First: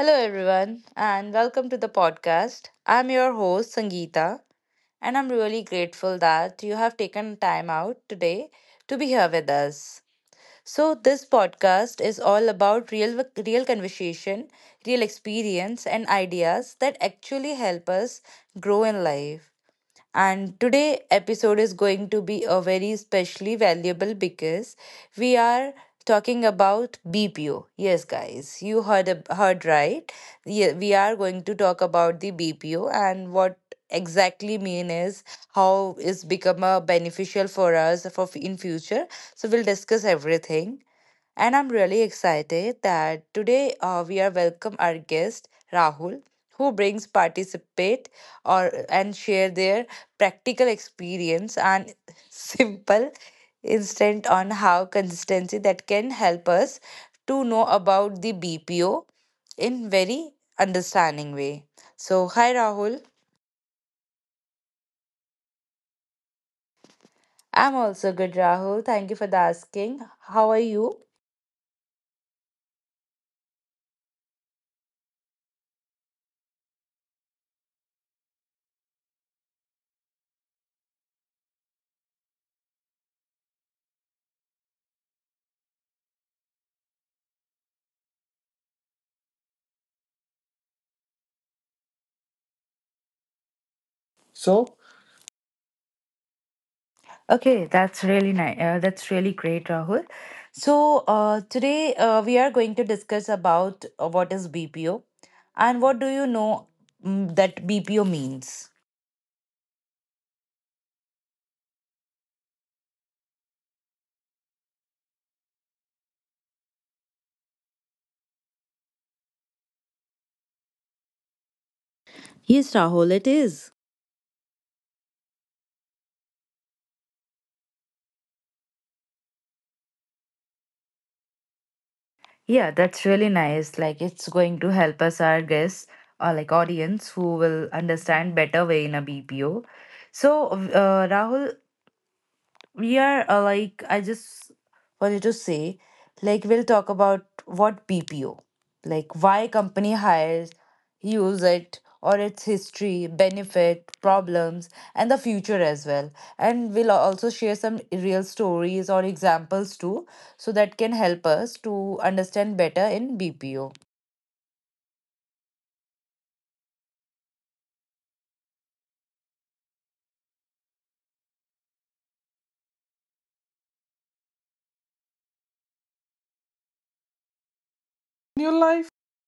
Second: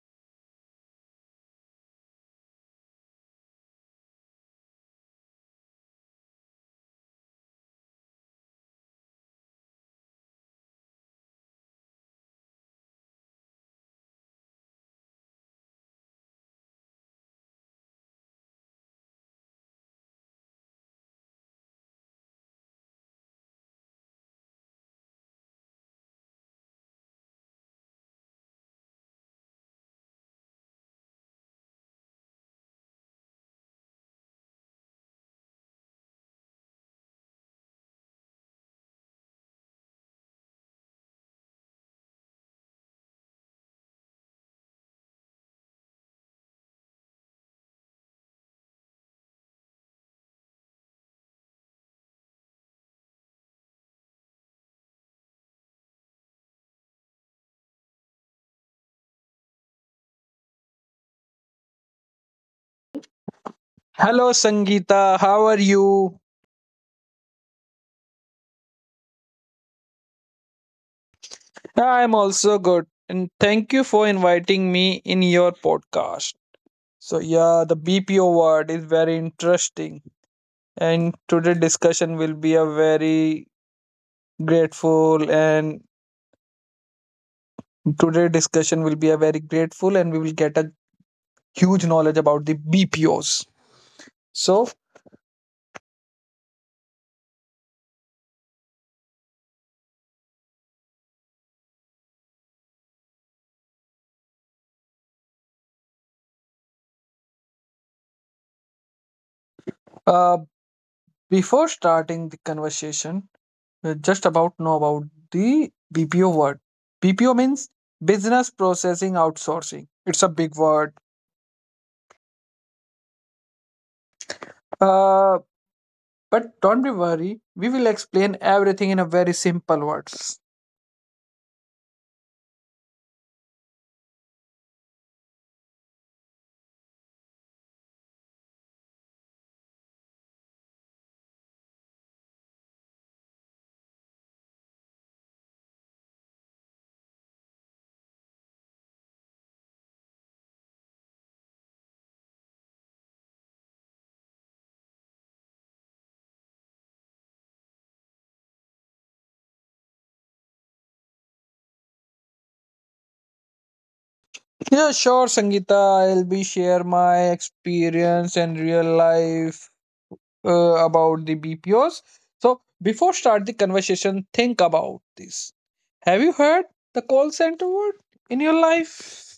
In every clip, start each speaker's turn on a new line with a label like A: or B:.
A: Hello, everyone, and welcome to the podcast. I'm your host, Sangeeta, and I'm really grateful that you have taken time out today to be here with us. So, this podcast is all about real conversation, real experience, and ideas that actually help us grow in life, and today episode is going to be a very specially valuable because we are talking about BPO. Yes guys, you heard heard right. Yeah, we are going to talk about the BPO and what exactly mean is how is become a beneficial for us for in future, so we'll discuss everything. And I'm really excited that today we are welcome our guest Rahul, who brings participate or and share their practical experience and simple instant on how consistency that can help us to know about the BPO in very understanding way. So hi Rahul.
B: Hello, Sangeeta. How are you?
A: I'm also good Rahul. Thank you for the asking. How are you?
B: I'm also good. And thank you for inviting me in your podcast. So, yeah, the BPO word is very interesting. And today discussion will be a very grateful and Today discussion will be a very grateful and we will get a huge knowledge about the BPOs. So,
A: Okay, that's really nice. That's really great, Rahul. So today we are going to discuss about what is BPO and what do you know that BPO means.
B: uh, before starting the conversation, just about know about the BPO word. BPO means business processing outsourcing. It's a big word.
A: Yes, Rahul, it is.
B: Uh, but don't be worried. We will explain everything in a very simple words.
A: Yeah, that's really nice. Like it's going to help us our guests or like audience who will understand better way in a BPO. So Rahul, we are like I just wanted to say like we'll talk about what bpo, like why company hires, use it, or its history, benefit, problems, and the future as well, and we'll also share some real stories or examples too so that can help us to understand better in bpo.
B: Yeah, sure, Sangeeta. I'll be share my experience and real life about the BPOs. So before start the conversation, think about this. Have you heard the call center word in
A: In
B: your
A: your life.
B: life?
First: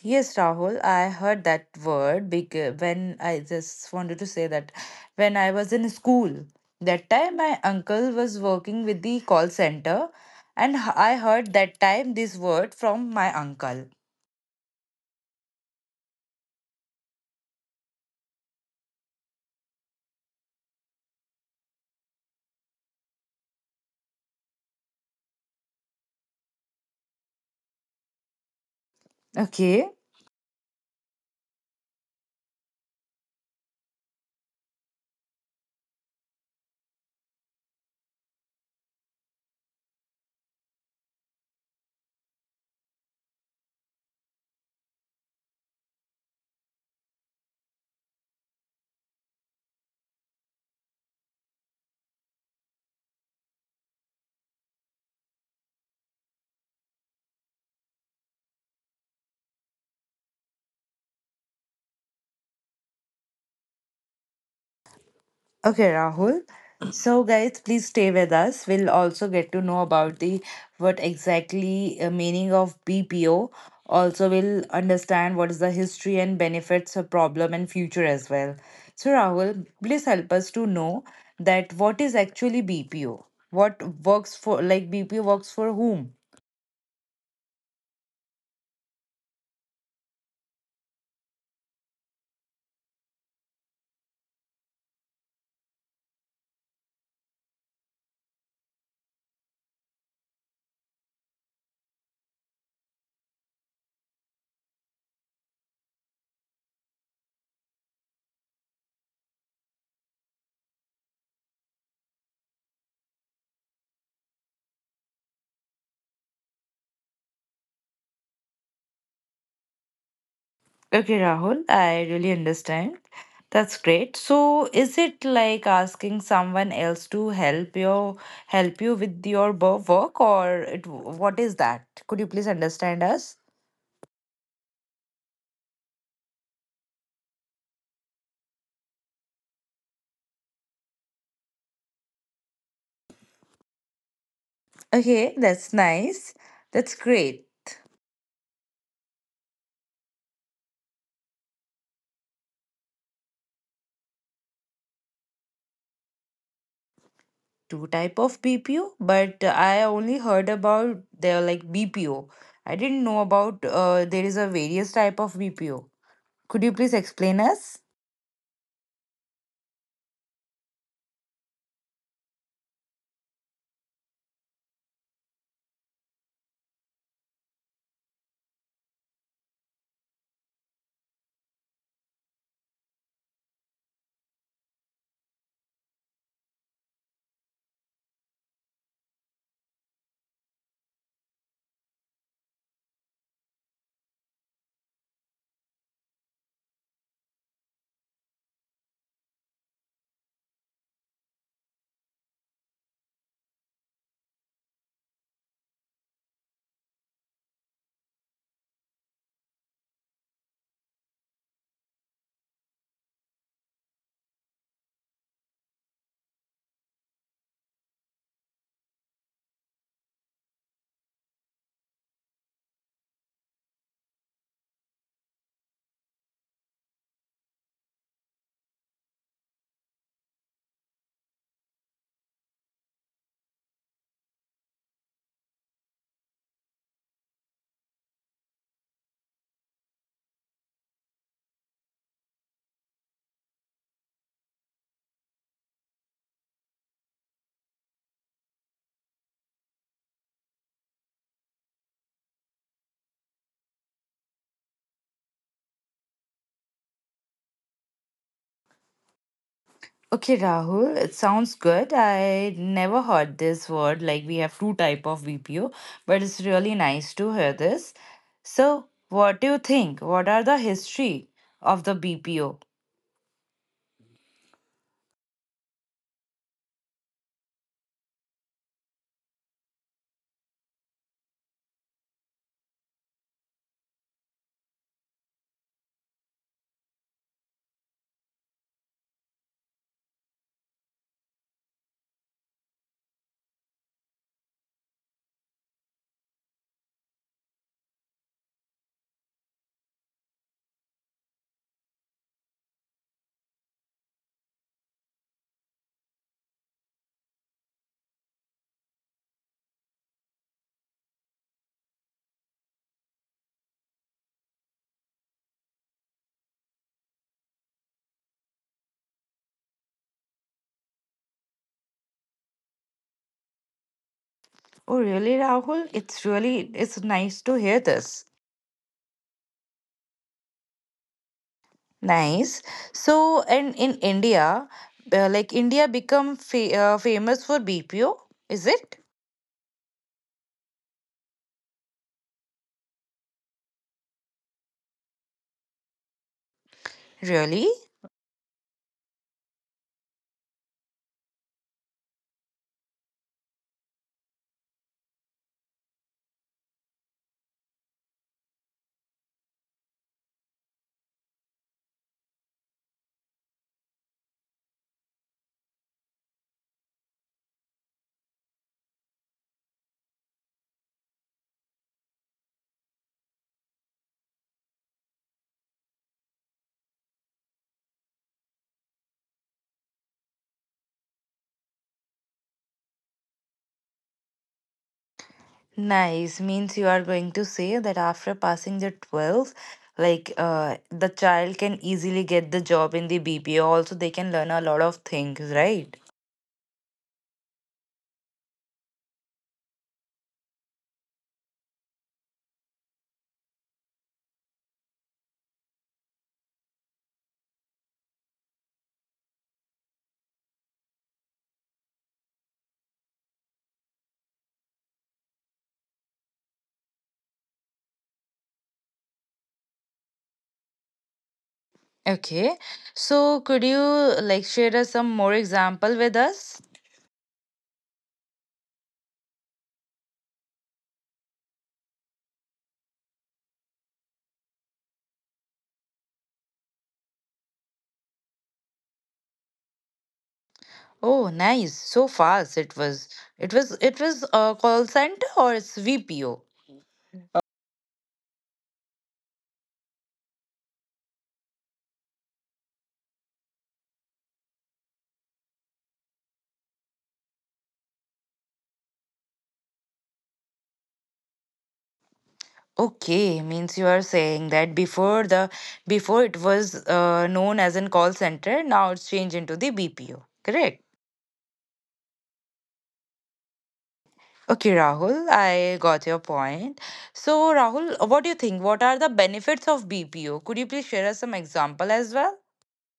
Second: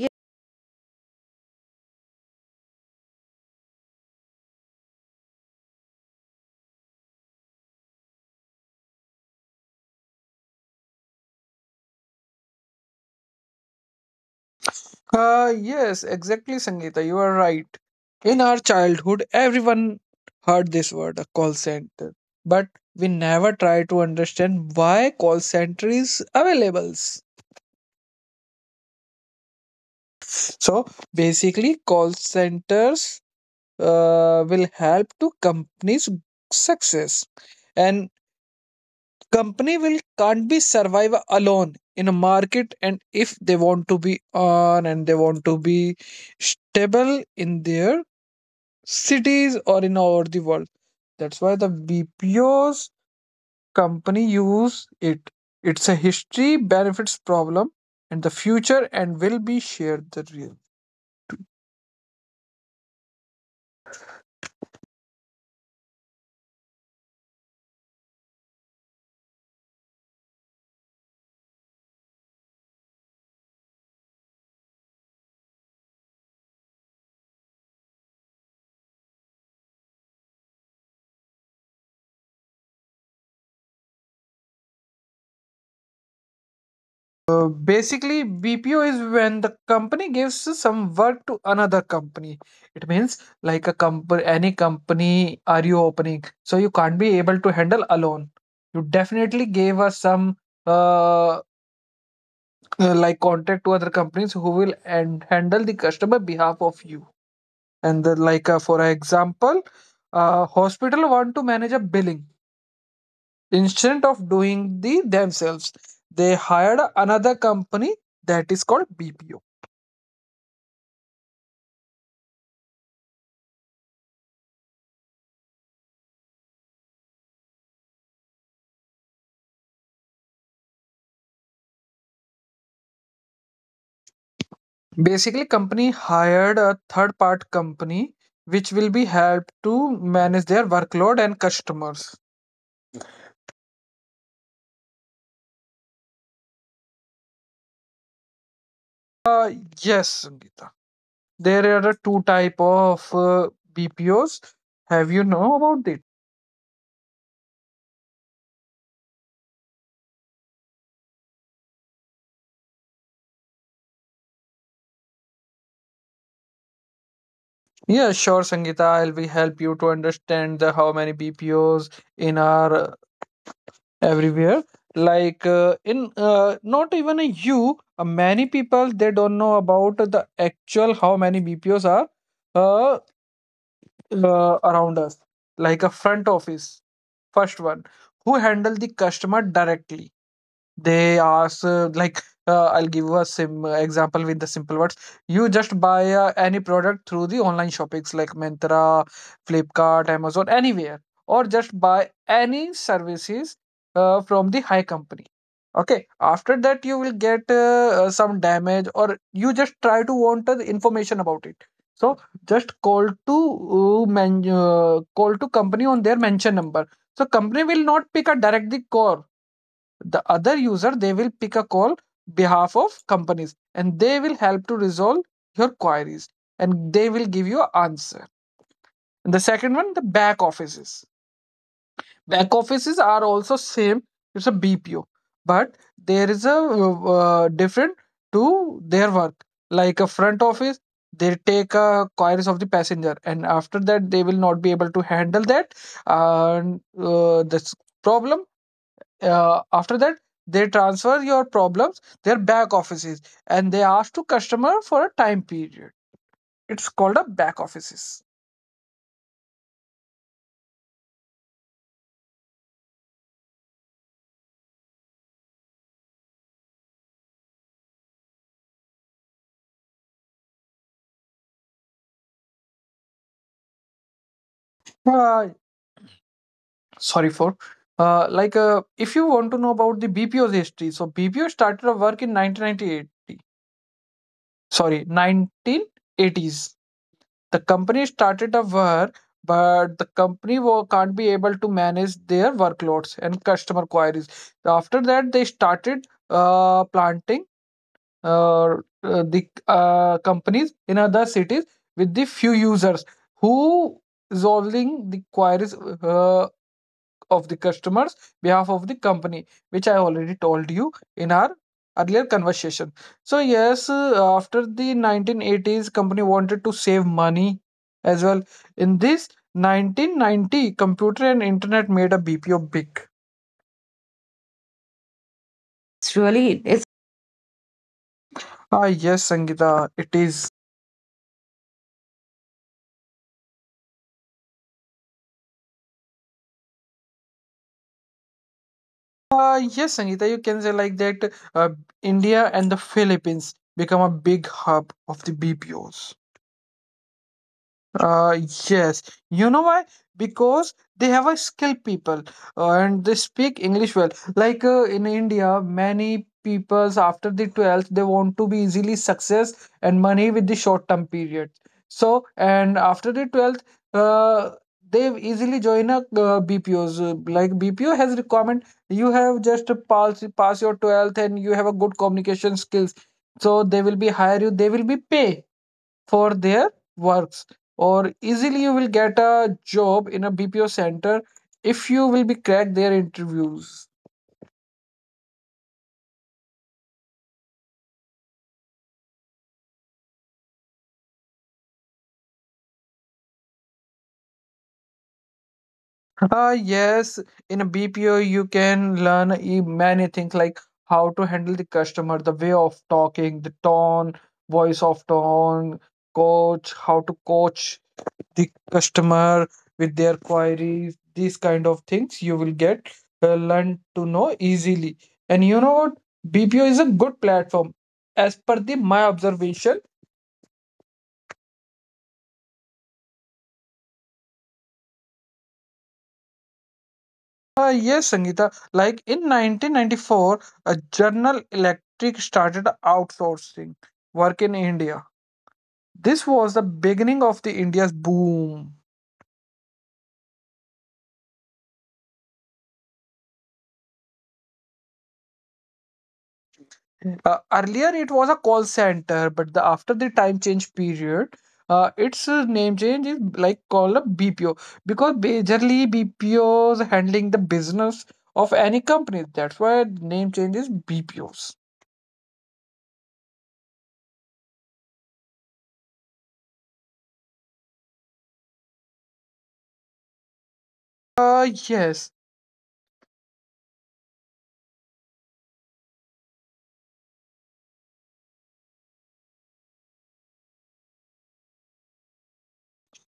A: Yes, Rahul, I heard that word because when I just wanted to say that when I was in school, that time my uncle was working with the call center, and I heard that time this word from my uncle.
B: Yes, exactly, Sangeeta. You are right. In our childhood, everyone heard this word, a call center, but we never try to understand why call center is available.
A: Okay.
B: So basically, call centers will help to companies success, and company will can't be survive alone in a market. And if they want to be on and they want to be stable in their cities or in all the world. That's why the BPO's company use it. It's a history benefits problem and the future and will be shared the real.
A: Okay, Rahul. So, guys, please stay with us. We'll also get to know about the what exactly meaning of BPO. Also, we'll understand what is the history and benefits, a problem, and future as well. So, Rahul, please help us to know that what is actually BPO. What works for, like, BPO works for whom?
B: So basically, BPO is when the company gives some work to another company. It means like a company, any company are you opening, so you can't be able to handle alone. You definitely gave us some uh, like contact to other companies who will and handle the customer behalf of you and the, like for example hospital want to manage a billing instead of doing the themselves, they hired another company that is called BPO.
A: Okay, Rahul, I really understand. That's great. So, is it like asking someone else to help your, help you with your work, or it, what is that? Could you please understand us?
B: Basically company hired a third part company which will be helped to manage their workload and customers.
A: Okay, that's nice. That's great.
B: uh, yes, Sangeeta. There are two type of BPOs. Have you know about it?
A: Two type of BPO, but I only heard about they're like BPO. I didn't know about there is a various type of BPO. Could you please explain us?
B: Yeah, sure, Sangeeta. I'll be help you to understand the how many BPOs in our everywhere. Like in not even a you, many people they don't know about the actual how many BPOs are uh, around us. Like a front office, first one who handle the customer directly. They ask, I'll give you a sim example with the simple words. You just buy any product through the online shoppings like Myntra, Flipkart, Amazon, anywhere, or just buy any services from the high company. Okay, after that, you will get some damage, or you just try to want the information about it. So just call to call to company on their mention number. So company will not pick a directly call. The other user they will pick a call behalf of companies and they will help to resolve your queries, and they will give you an answer. And the second one, the back offices. Back offices are also same. It's a BPO, but there is a different to their work. Like a front office, they take queries of the passenger, and after that they will not be able to handle that. And this problem, after that they transfer your problems their back offices, and they ask to customer for a time period. It's called a back offices.
A: Okay, Rahul, it sounds good. I never heard this word. Like we have two type of BPO, but it's really nice to hear this. So, what do you think? What are the history of the BPO?
B: uh, Sorry for if you want to know about the BPO's history, so BPO started a work in 1998, sorry, 1980s. The company started a work, but the company can't be able to manage their workloads and customer queries. After that, they started planting uh, the companies in other cities with the few users who resolving the queries uh, of the customers behalf of the company, which I already told you in our earlier conversation. So yes, after the 1980s, company wanted to save money as well. In this 1990, computer and internet made a BPO big.
A: Oh, really, Rahul?
B: It's
A: It's
B: really,
A: really
B: it's
A: it's nice to hear this.
B: Ah, yes, Sangeeta, it is.
A: Nice. So, and in India, like India become famous for BPO, is it?
B: Yes, Sangeeta, you can say like that. India and the Philippines become a big hub of the BPOs.
A: Really?
B: Uh, yes, you know why? Because they have a skilled people and they speak English well. Like in India, many peoples after the 12th they want to be easily success and money with the short term period. So and after the 12th, uh, they easily join a BPOs. Like BPO has requirement, you have just to pass your 12th and you have a good communication skills. So they will be hire you. They will be pay for their works, or easily you will get a job in a BPO center if you will be crack their interviews.
A: Nice. Means you are going to say that after passing the 12th, like the child can easily get the job in the BPO. Also, they can learn a lot of things, right?
B: Yes, in a BPO you can learn many things like how to handle the customer, the way of talking, the tone, voice of tone, coach, how to coach the customer with their queries. These kind of things you will get learn to know easily. And you know what, BPO is a good platform as per the my observation.
A: Okay. So, could you like share us some more example with us?
B: Yes, Sangeeta, like in 1994 a General Electric started outsourcing work in India. This was the beginning of the India's boom.
A: Oh, nice. So fast it was. It was, it was a call center or it's VPO?
B: Earlier, it was a call center, but the, after the time change period, its name change is like called a BPO because majorly BPOs handling the business of any company. That's why name change is BPOs.
A: Okay, means you are saying that before the before it was known as a call center, now it's changed into the BPO, correct?
B: Yes.
A: Okay, Rahul, I got your point. So, Rahul, what do you think? What are the benefits of BPO? Could you please share us some example as well?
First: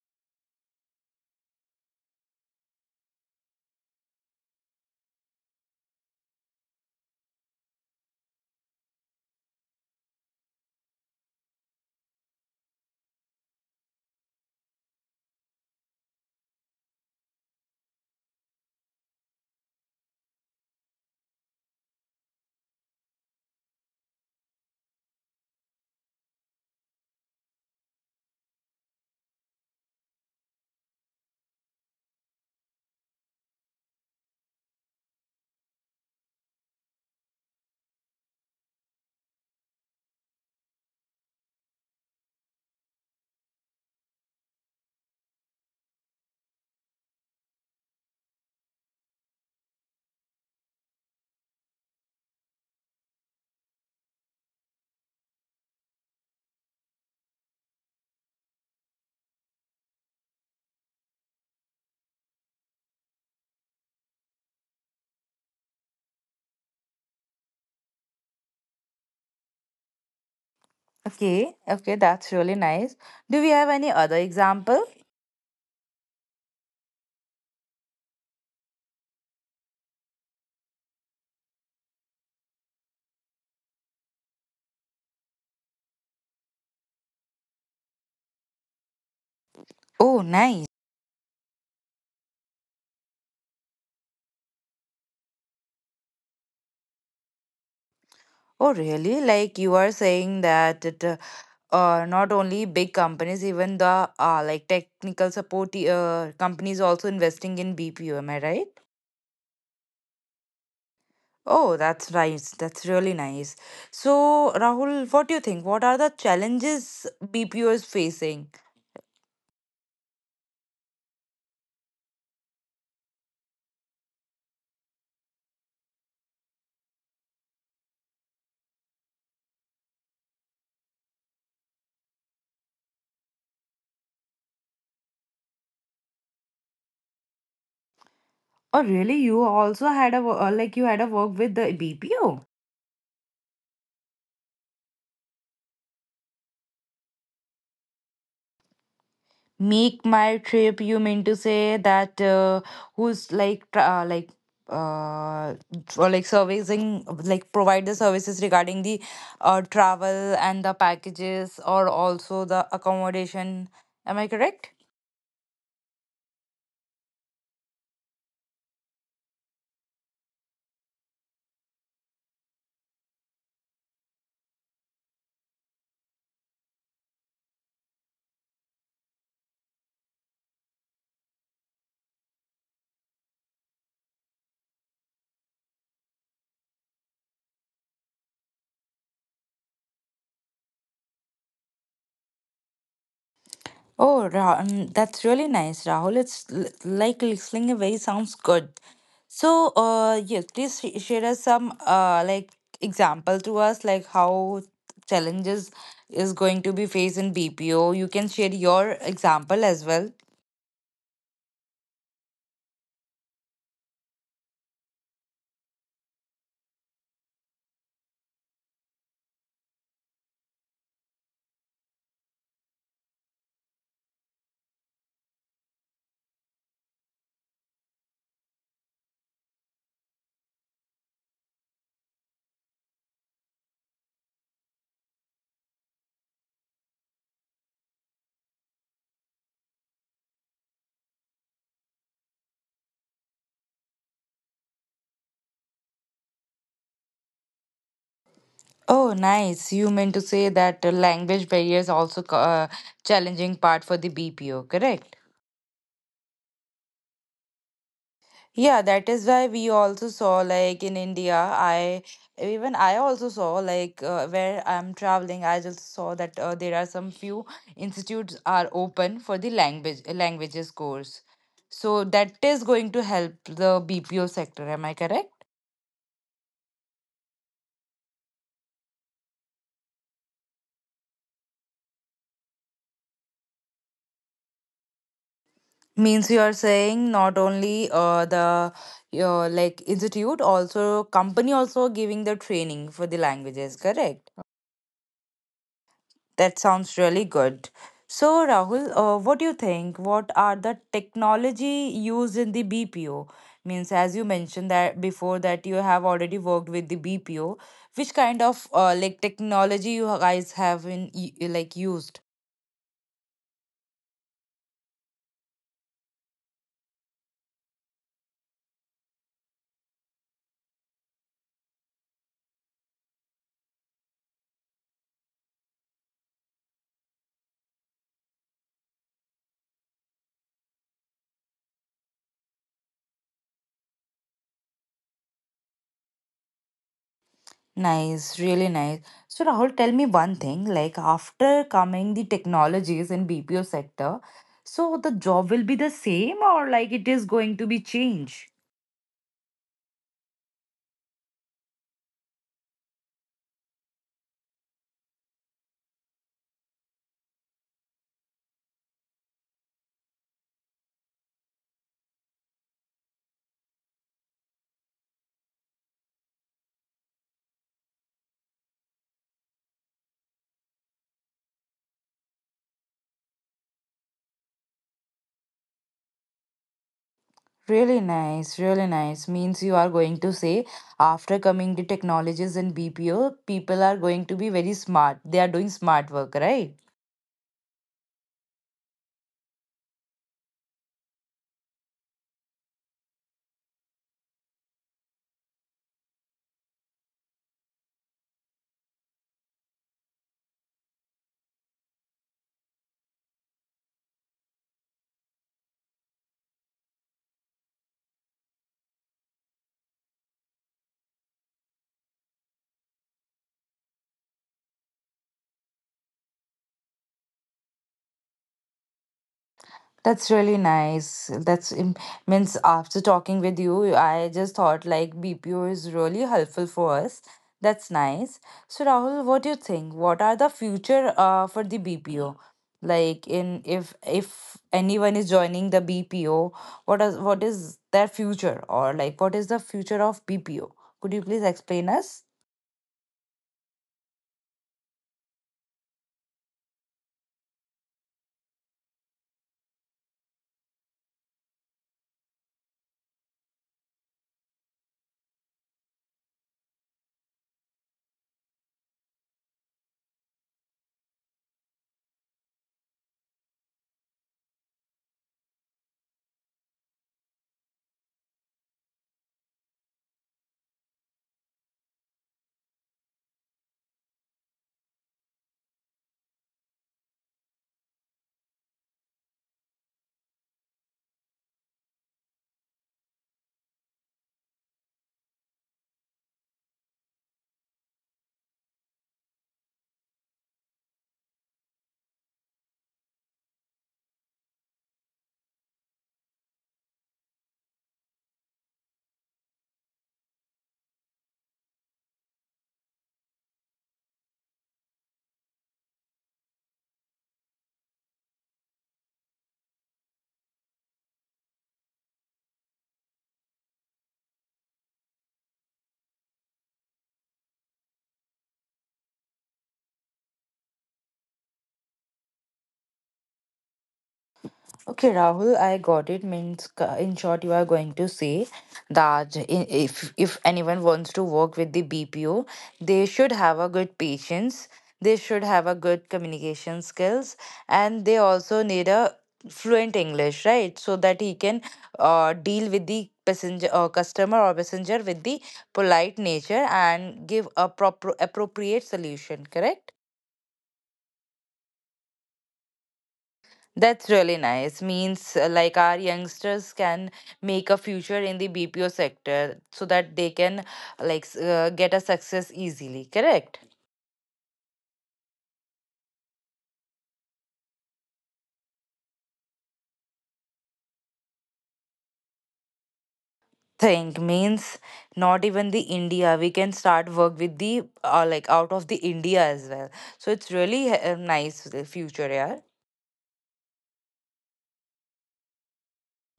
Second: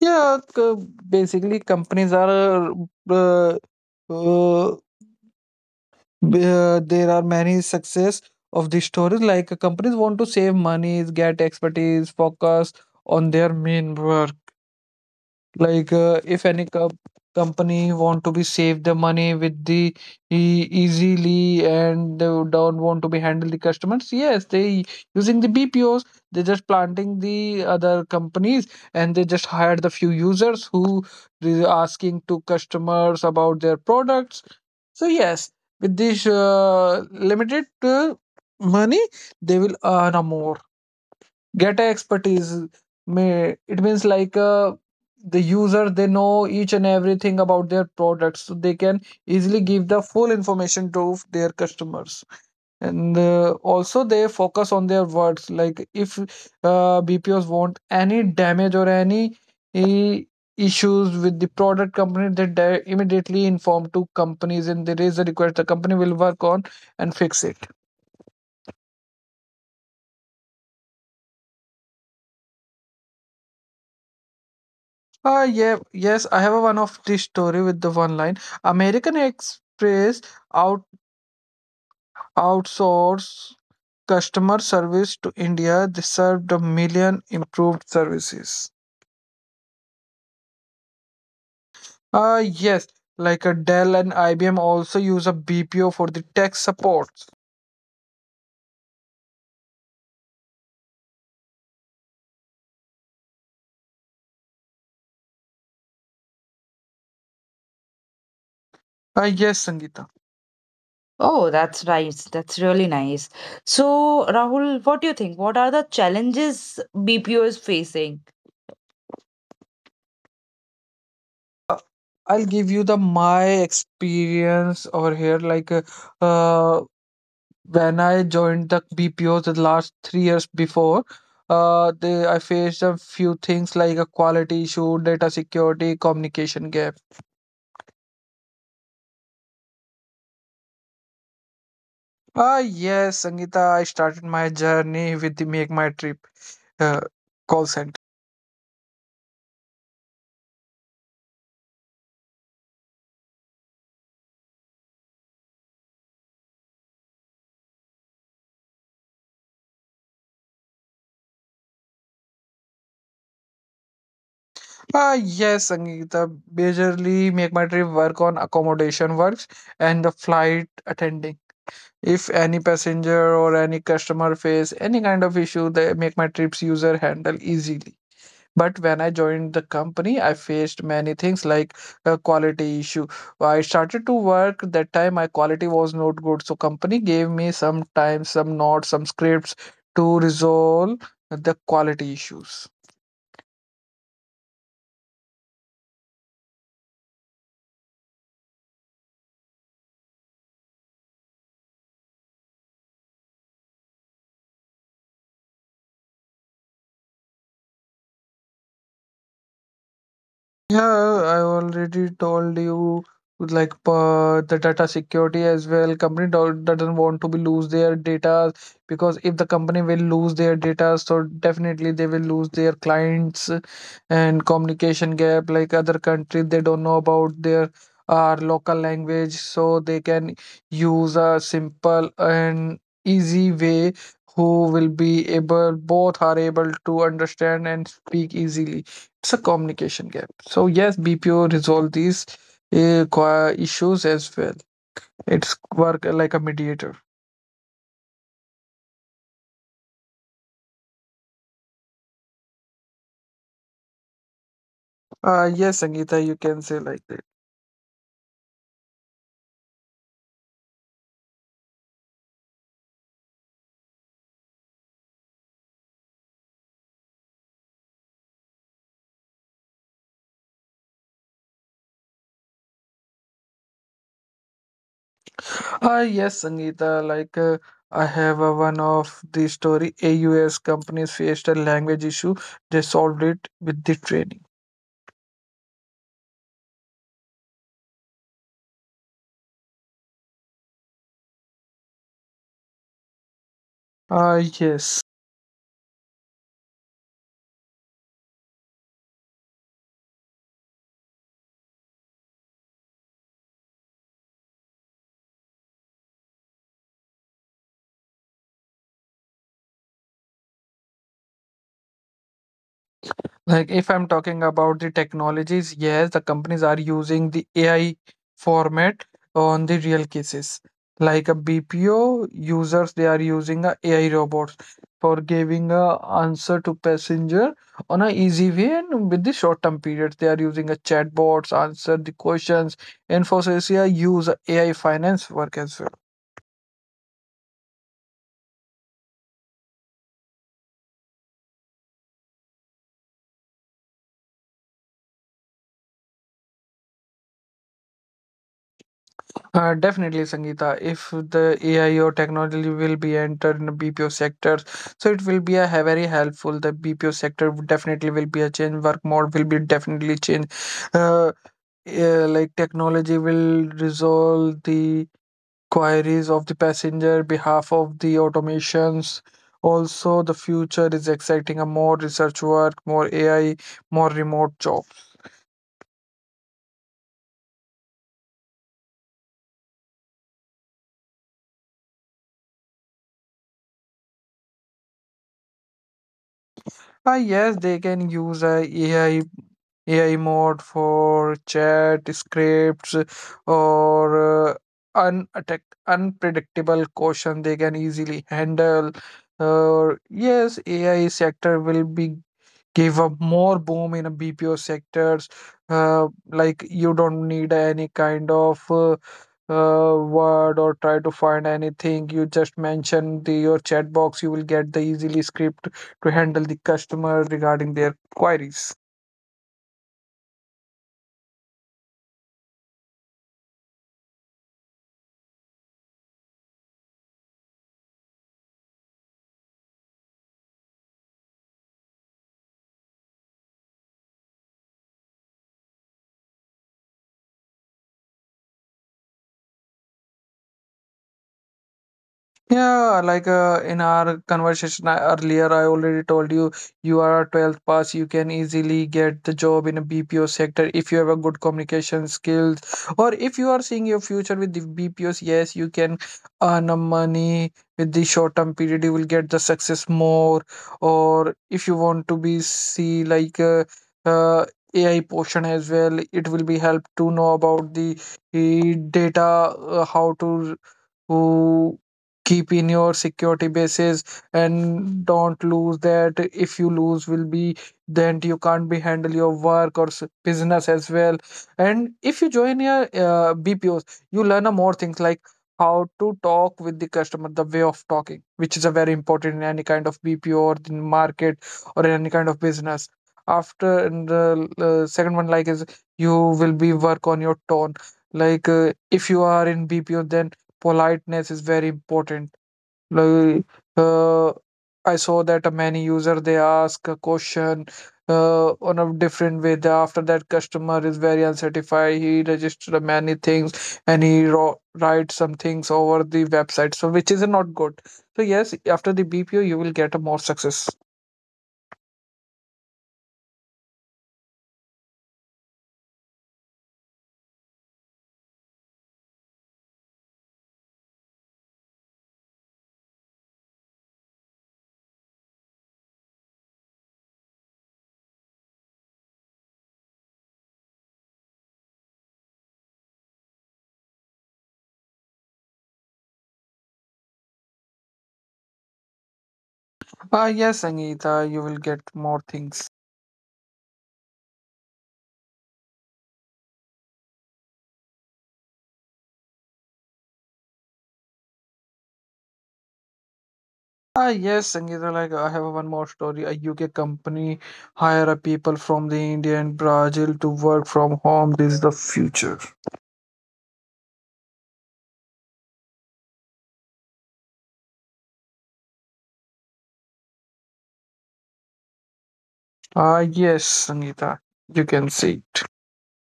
B: Yeah, basically companies are uh, uh, there are many success of the stories like companies want to save money, get expertise, focus on their main work. Like if any company want to be save the money with the easily, and they don't want to be handle the customers. Yes, they using the BPOs. They just planting the other companies, and they just hire the few users who is asking to customers about their products. So yes, with this limited money they will earn a more, get a expertise. May it means like the user they know each and everything about their products, so they can easily give the full information to their customers. And also they focus on their words. Like if BPOs want any damage or any i- issues with the product company, they immediately inform to companies and they raise the request. The company will work on and fix it.
A: Okay, that's really nice. Do we have any other example?
B: Yeah, yes, I have a one of this story with the one line. American Express out outsourced customer service to India. They served a million improved services.
A: Oh, nice.
B: Yes, like a Dell and IBM also use a BPO for the tech support.
A: Oh, really? Like you are saying that it, not only big companies, even the like technical support companies also investing in BPO. Am I right?
B: Yes, Sangeeta. Oh,
A: Oh,
B: that's
A: that's
B: nice.
A: nice.
B: That's
A: That's
B: really
A: really
B: nice.
A: nice.
B: So,
A: So, Rahul,
B: Rahul, what
A: what
B: do
A: do
B: you
A: you
B: think?
A: think?
B: What
A: What
B: are
A: are
B: the
A: the
B: challenges
A: challenges
B: BPO
A: BPO
B: is
A: is
B: facing?
A: facing?
B: I'll give you the my experience over here. Like uh, when I joined the BPO the last 3 years before, they I faced a few things like a quality issue, data security, communication gap.
A: Oh, really? You also had a like you had a work with the BPO.
B: Ah, yes, Sangeeta, I started my journey with the Make My Trip uh, call center.
A: Make my trip. You mean to say that who's like uh or like servicing like provide the services regarding the travel and the packages or also the accommodation. Am I correct?
B: Ah, yes, Sangeeta, majorly Make My Trip work on accommodation works and the flight attending. If any passenger or any customer face any kind of issue, they make my trips user handle easily. But when I joined the company, I faced many things like a quality issue. I started to work that time my quality was not good, so company gave me some time, some notes, some scripts to resolve the quality issues.
A: Oh, Ra- that's really nice, Rahul. It's like listening away sounds good. So, yes, please share us some like example to us, like how challenges is going to be faced in BPO. You can share your example as well.
B: Yeah, I already told you like the data security as well. Company doesn't want to be lose their data, because if the company will lose their data, so definitely they will lose their clients. And communication gap. Like other country, they don't know about their our local language, so they can use a simple and easy way. Who will be able, both are able to understand and speak easily. It's a communication gap. So yes, BPO resolve these issues as well. It's work like a mediator.
A: Oh, nice. You meant to say that language barrier is also challenging part for the BPO, correct?
B: Yes, Sangeeta, you can say like that.
A: Yeah, that is why we also saw like in India, I even I also saw like where I'm traveling, I just saw that there are some few institutes are open for the languages course. So that is going to help the BPO sector, am I correct?
B: Yes, Sangeeta, like I have a one of the story. AUS companies faced a language issue. They solved it with the training.
A: Means you are saying not only the like institute, also company also giving the training for the languages, correct?
B: Yes.
A: That sounds really good. So, Rahul, what do you think? What are the technology used in the BPO? Means, as you mentioned that before that you have already worked with the BPO. Which kind of like technology you guys have in like used?
B: Like if I'm talking about the technologies, yes, the companies are using the AI format on the real cases. Like a BPO users, they are using a AI robots for giving a answer to passenger on a easy way and with the short term periods. They are using a chatbots, answer the questions. Infosys, yeah, use AI finance work as well.
A: Nice, really nice. So, Rahul, tell me one thing. Like after coming the technologies in BPO sector, so the job will be the same or like it is going to be changed?
B: Definitely, Sangeeta. If the AI or technology will be entered in the BPO sectors, so it will be a very helpful. The BPO sector would definitely will be a change. Work mode will be definitely change. Uh, like technology will resolve the queries of the passenger behalf of the automations. Also, the future is exciting. A more research work, more AI, more remote job.
A: Really nice. Means you are going to say after coming to technologies and BPO, people are going to be very smart. They are doing smart work, right?
B: Ah, yes, they can use a AI mode for chat scripts or unattack, unpredictable caution they can easily handle. Or yes, AI sector will be give up more boom in a BPO sectors. Like you don't need any kind of word or try to find anything. You just mention the your chat box. You will get the easily script to handle the customer regarding their queries.
A: That's really nice. Means after talking with you, I just thought like BPO is really helpful for us. That's nice. So Rahul, what do you think? What are the future for the BPO? Like in if anyone is joining the BPO, what is their future or like what is the future of BPO? Could you please explain us?
B: Yeah, like in our conversation earlier, I already told you, you are a 12th pass. You can easily get the job in a BPO sector if you have a good communication skills, or if you are seeing your future with the BPOs. Yes, you can earn a money with the short term period. You will get the success more, or if you want to be see like uh, AI portion as well, it will be help to know about the data, how to who keep in your security bases and don't lose that. If you lose will be, then you can't be handle your work or business as well. And if you join your BPOs, you learn a more things like how to talk with the customer, the way of talking, which is a very important in any kind of BPO or the market or in any kind of business. After, and the second one like is you will be work on your tone. Like if you are in BPO then politeness is very important. Like uh, I saw that a many user they ask a question on a different way. After that customer is very unsatisfied, he registered many things, and he writes some things over the website, so which is not good. So yes, after the BPO you will get a more success.
A: Okay, Rahul, I got it. Means, in short, you are going to say that if anyone wants to work with the BPO, they should have a good patience. They should have a good communication skills, and they also need a fluent English, right? So that he can deal with the passenger or customer or passenger with the polite nature and give a proper appropriate solution. Correct?
B: Yes, Anita, you will get more things.
A: That's really nice. Means like our youngsters can make a future in the BPO sector so that they can like get a success easily, correct?
B: Ah, yes, Sangeeta, like I have one more story. A UK company hire a people from the India and Brazil to work from home. This is the future.
A: Think means not even the India. We can start work with the like out of the India as well. So it's really nice the future, yeah.
B: Ah, yes, Sangeeta, you can see it.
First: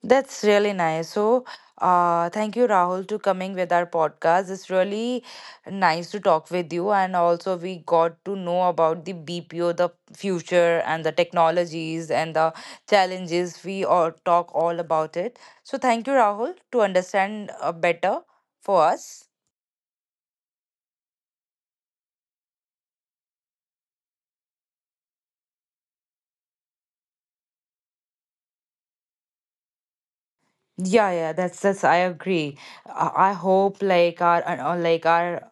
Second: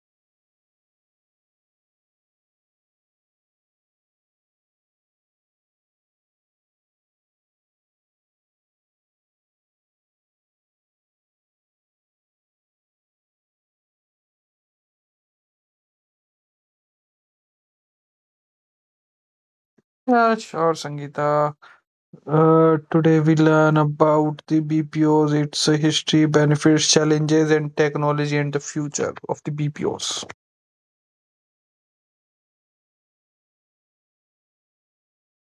A: That's really nice. So, thank you, Rahul, to coming with our podcast. It's really nice to talk with you, and also we got to know about the BPO, the future, and the technologies and the challenges. We all talk all about it. So, thank you, Rahul, to understand better for us.
B: Yeah, sure, Sangeeta. Today we learn about the BPOs, its history, benefits, challenges, and technology, and the future of the BPOs.
A: Yeah, that's I agree. I hope like our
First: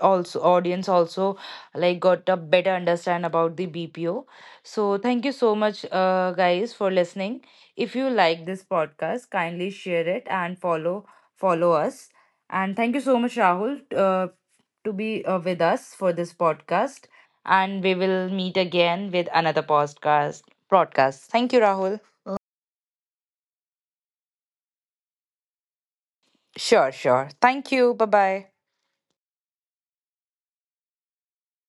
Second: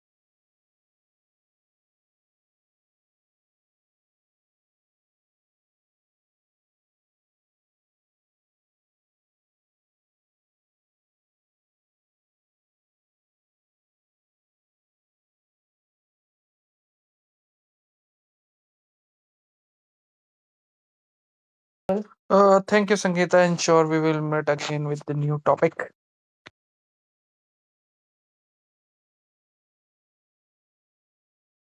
A: also audience also like got a better understand about the bpo. So thank you so much guys for listening. If you like this podcast, kindly share it and follow us. And thank you so much Rahul, uh, to be with us for this podcast, and we will meet again with another podcast, broadcast. Thank you Rahul.
B: Thank you, Sangeeta, and sure we will meet again with the new topic.
A: Sure, thank you, bye bye.